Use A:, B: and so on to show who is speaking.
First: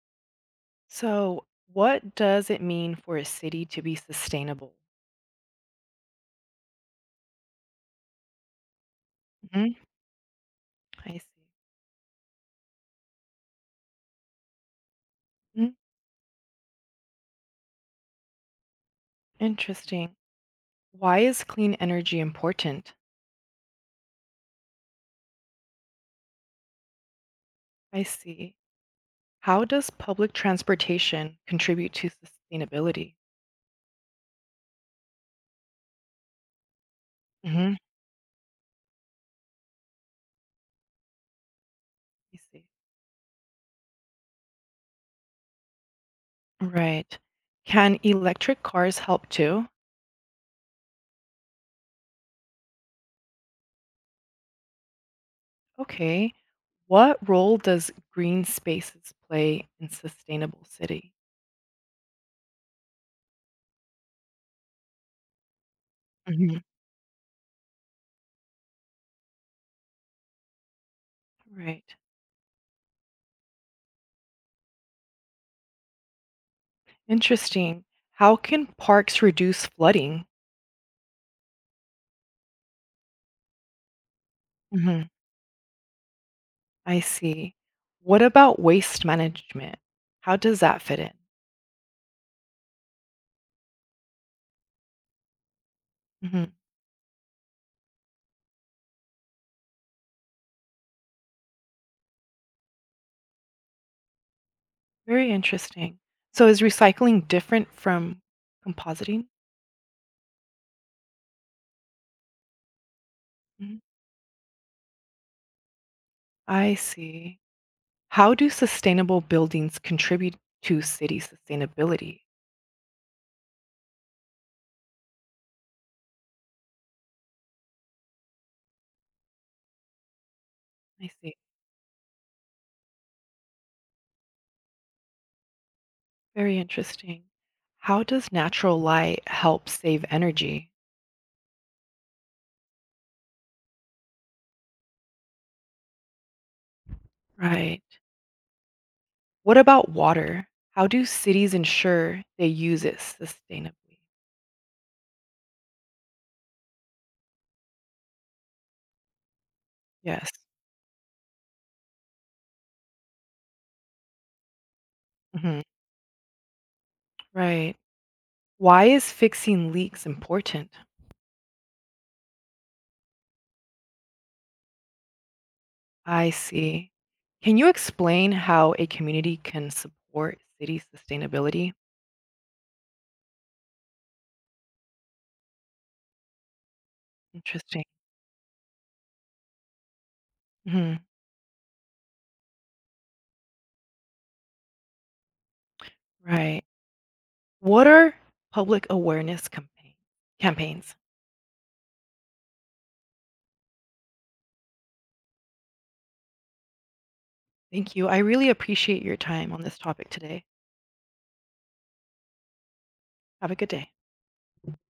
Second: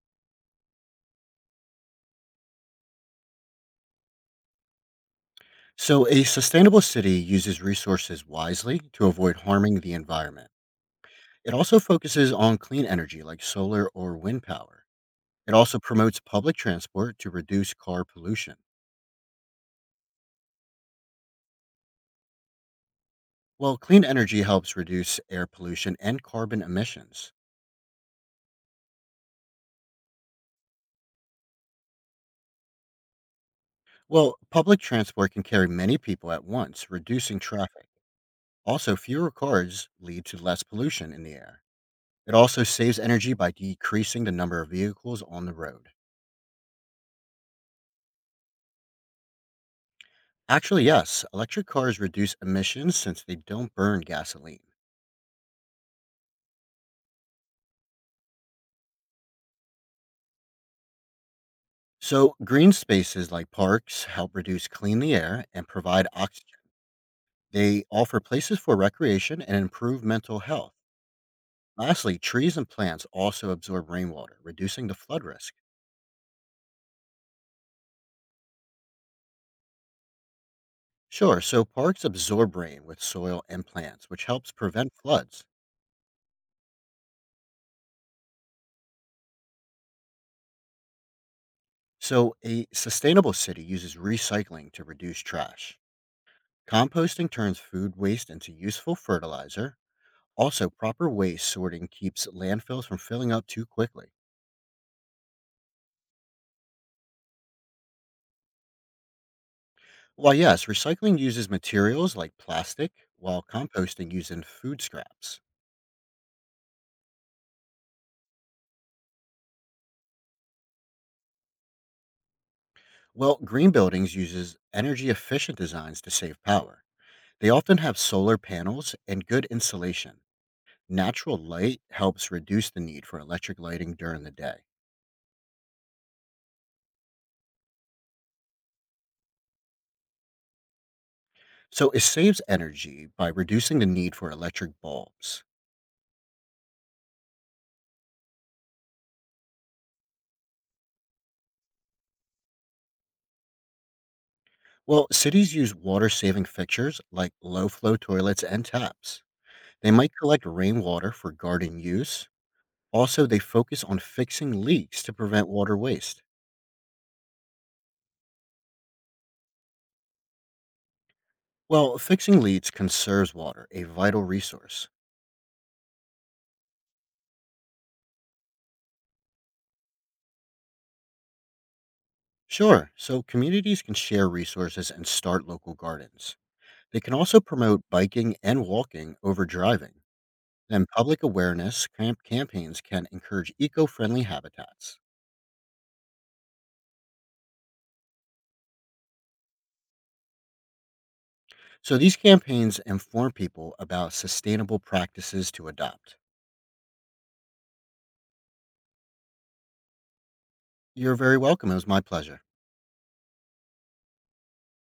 A: So, what does it mean for a city to be sustainable?
B: So, a sustainable city uses resources wisely to avoid
A: Hmm.
B: harming the environment.
A: I see.
B: It also focuses on clean energy like solar or wind power. It
A: Mm.
B: also promotes public transport to reduce car pollution.
A: Interesting. Why is clean energy important?
B: Well, clean energy helps reduce air pollution and carbon emissions.
A: I see. How does public transportation contribute to sustainability?
B: Well, public transport can carry many people at once, reducing
A: Hmm.
B: traffic. Also, fewer cars lead to less pollution in the air. It
A: I see.
B: also saves energy by decreasing the number of vehicles on the road.
A: Right. Can electric cars help too?
B: Actually, yes. Electric cars reduce emissions since they don't burn gasoline.
A: Okay. What role does green spaces play in sustainable city?
B: So, green spaces like parks help reduce clean the air and provide oxygen.
A: Mhm.
B: They offer places for recreation and improve mental health.
A: Right.
B: Lastly, trees and plants also absorb rainwater, reducing the flood risk.
A: Interesting. How can parks reduce flooding?
B: Sure, so parks absorb rain with soil and plants, which helps prevent floods.
A: I see. What about waste management? How does that fit in?
B: So, a sustainable city uses recycling to reduce trash.
A: Hmm.
B: Composting turns food waste into useful fertilizer. Also, proper waste sorting keeps landfills from filling up too quickly.
A: Very interesting. So is recycling different from compositing?
B: While yes, recycling uses materials like plastic, while
A: Mhm.
B: composting uses food scraps.
A: I see. How do sustainable buildings contribute to city sustainability?
B: Well, green buildings uses energy efficient designs to save power. They often have solar panels and good insulation.
A: I see.
B: Natural light helps reduce the need for electric lighting during the day.
A: Very interesting. How does natural light help save energy?
B: So it saves energy by reducing the need for electric bulbs.
A: Right. What about water? How do cities ensure they use it sustainably?
B: Well, cities use water saving fixtures like low flow toilets and taps. They might
A: Yes.
B: collect rainwater for garden use. Also, they focus on fixing leaks to prevent
A: Hmm.
B: water waste.
A: Right. Why is fixing leaks important?
B: Well, fixing leaks conserves water, a vital resource.
A: I see. Can you explain how a community can support city sustainability?
B: Sure, so communities can share resources and start local gardens. They can also
A: Interesting.
B: promote biking and walking over driving. Then,
A: Hmm.
B: public awareness campaigns can encourage eco friendly habitats.
A: Right. What are public awareness campaigns?
B: So, these campaigns inform people about sustainable practices to adopt.
A: Thank you. I really appreciate your time on this topic today.
B: You're very welcome. It was my pleasure.
A: Have a good day.